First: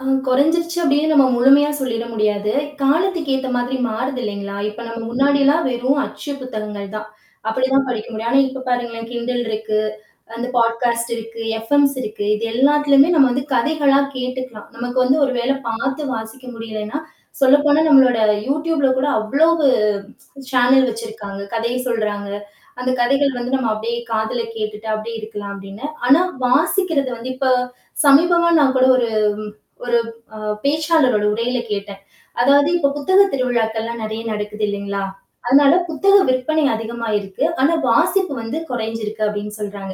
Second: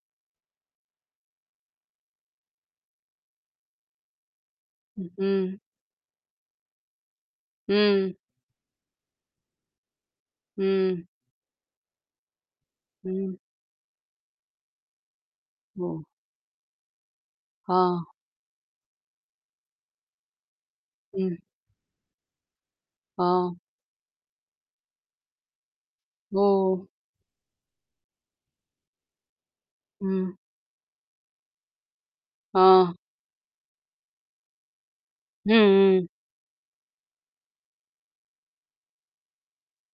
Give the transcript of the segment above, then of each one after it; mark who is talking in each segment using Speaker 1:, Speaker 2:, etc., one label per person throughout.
Speaker 1: ஆ குறைஞ்சிடுச்சு அப்படின்னு நம்ம முழுமையா சொல்லிட முடியாது, காலத்துக்கு ஏத்த மாதிரி மாறுது இல்லைங்களா? இப்போ நம்ம
Speaker 2: ம்.
Speaker 1: முன்னாடிலாம் வெறும் அச்சு புத்தகங்கள் தான். அப்படிதான் படிக்க
Speaker 2: ம்.
Speaker 1: முடியும், ஆனா இப்போ பாருங்களேன் kindle இருக்கு, அந்த
Speaker 2: ம்.
Speaker 1: பாட்காஸ்ட் இருக்கு, எஃப்எம்ஸ் இருக்கு, இது எல்லாத்துலயுமே நம்ம
Speaker 2: ம்.
Speaker 1: வந்து கதைகளாக கேட்டுக்கலாம். நமக்கு வந்து ஒரு வேளை
Speaker 2: ஓ.
Speaker 1: பாத்து வாசிக்க முடியலைன்னா, சொல்லப்போனால்
Speaker 2: ஆ.
Speaker 1: நம்மளோட youtubeல கூட அவ்வளோ சேனல் வச்சிருக்காங்க,
Speaker 2: ம்.
Speaker 1: கதைய சொல்றாங்க, அந்த கதைகள் வந்து
Speaker 2: ஆ.
Speaker 1: நாம அப்படியே காதில கேட்டுட்டு அப்படியே இருக்கலாம் அப்படின்னு. ஆனா
Speaker 2: ஓ.
Speaker 1: வாசிக்கிறது வந்து இப்ப சமீபமா நான் கூட ஒரு ஒரு
Speaker 2: ம்.
Speaker 1: ம், பேச்சாளருட உரையில கேட்டேன். அதாவது
Speaker 2: ஆ
Speaker 1: இப்போது புத்தக திருவிழாக்கள் எல்லாம் நறைய நடக்குது இல்லைங்களா,
Speaker 2: ம்,
Speaker 1: அதனால
Speaker 2: ம்.
Speaker 1: புத்தக விற்பனை அதிகமா இருக்கு. ஆனா வாசிப்பு வந்து கொரைஞ்சிருக்கு அப்படின்னு சொல்றாங்க.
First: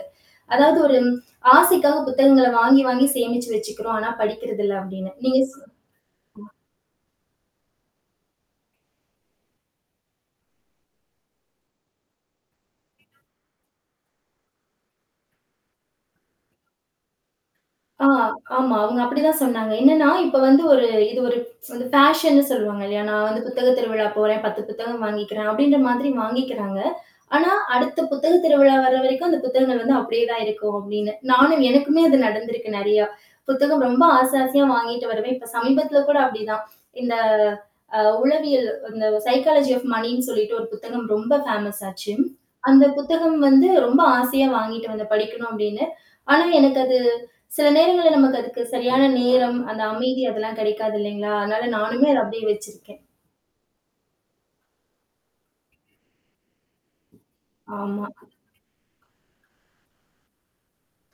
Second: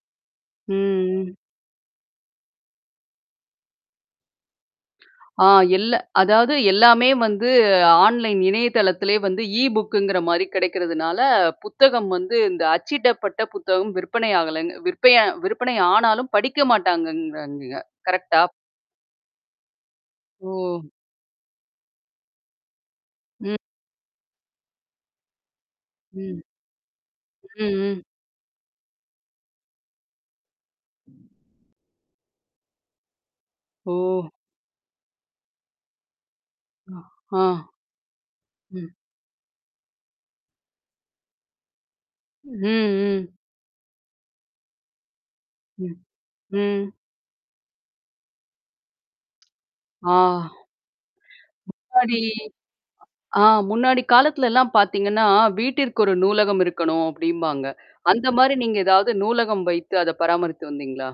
Speaker 2: ம்.
Speaker 1: அதாவது ஒரு
Speaker 2: ம்.
Speaker 1: ஆசைக்காக புத்தகங்கள வாங்கி, வாங்கி சேமிச்சு வச்சிக்கிறோம், ஆனா படிக்கிறதில்ல அப்படின்னு.
Speaker 2: ஆ,
Speaker 1: நீங்கச்
Speaker 2: இல்ல
Speaker 1: ம்.
Speaker 2: அதாவது எல்லாமே வந்து ஆன்லைன் இணையதளத்திலேயே வந்து ஈ-புக்குங்கிற மாரி கிடைக்கிறதுனால புத்தகம் வந்து இந்த அச்சிடப்பட்ட புத்தகம் விற்பனை ஆகலை, விற்பிய விற்பனை ஆனாலும் படிக்க மாட்டாங்கன்றான்க.
Speaker 1: ஆ,
Speaker 2: கரெக்ட் ஆ?
Speaker 1: ஆமா. அவங்க அப்படி தான் சொன்னாங்க. என்னனா இப்போ வந்து ஒரு
Speaker 2: ஓ.
Speaker 1: இது ஒரு பேஷன்னு சொல்லுவாங்க இல்லையா? நான் வந்து
Speaker 2: ம்
Speaker 1: புத்தகத் திருவிழா போறேன், 10 புத்தகம் வாங்கிக்கிறேன் அப்படீன்ற மாதிரி
Speaker 2: ம்.
Speaker 1: வாங்க்கிக்கிறாங்க. ஆனா
Speaker 2: ம்,
Speaker 1: அடுத்த
Speaker 2: ம்.
Speaker 1: புத்தகத் திருவிழா வர்ற வரைக்கும் அந்த புத்தகங்கள் வந்து அப்படியே தான் இருக்கும் அப்புடீன்னு. நானும் எனக்குமே அது நடந்திருக்கு நறையா. புத்தகம் ரொம்ப
Speaker 2: ஓ.
Speaker 1: ஆச ஆசயா வாங்கிட்டு வருவேன். இப்ப சமீபத்தில கூட அப்படிதான். இந்த
Speaker 2: ஆ.
Speaker 1: அ உளவியல்
Speaker 2: ம்.
Speaker 1: இந்த சைக்காலஜி ஆஃப் மனினு சொல்லிட்டு ஒரு புத்தகம் ரொம்ப பேமஸ் ஆச்சு.
Speaker 2: ம்,
Speaker 1: அந்த
Speaker 2: ம்.
Speaker 1: புத்தகம் வந்து ரொம்ப ஆசையா வாங்கிட்டு வந்தேன் படிக்கணும் அப்படின்னு.
Speaker 2: ம்.
Speaker 1: ஆனா எனக்கு
Speaker 2: ம்.
Speaker 1: அது சில நேரங்கள்ல நமக்கு அதுக்கு சரியான நேரம் அந்த
Speaker 2: ஆ
Speaker 1: அமைதி அதெல்லாம் கடைக்காது இல்லைங்களா, அதனால் நானுமே அத
Speaker 2: முன்னாடி
Speaker 1: அப்படியே வெச்சிருக்கேன்.
Speaker 2: ஆ முன்னாடி காலத்துல எல்லாம் பாத்தீங்கன்னா வீட்டிற்கு ஒரு நூலகம் இருக்கணும் அப்படின்பாங்க.
Speaker 1: ஆமாம்.
Speaker 2: அந்த மாரி நீங்க எதாவது நூலகம் வைத்து அத பராமரித்து வந்தீங்களா?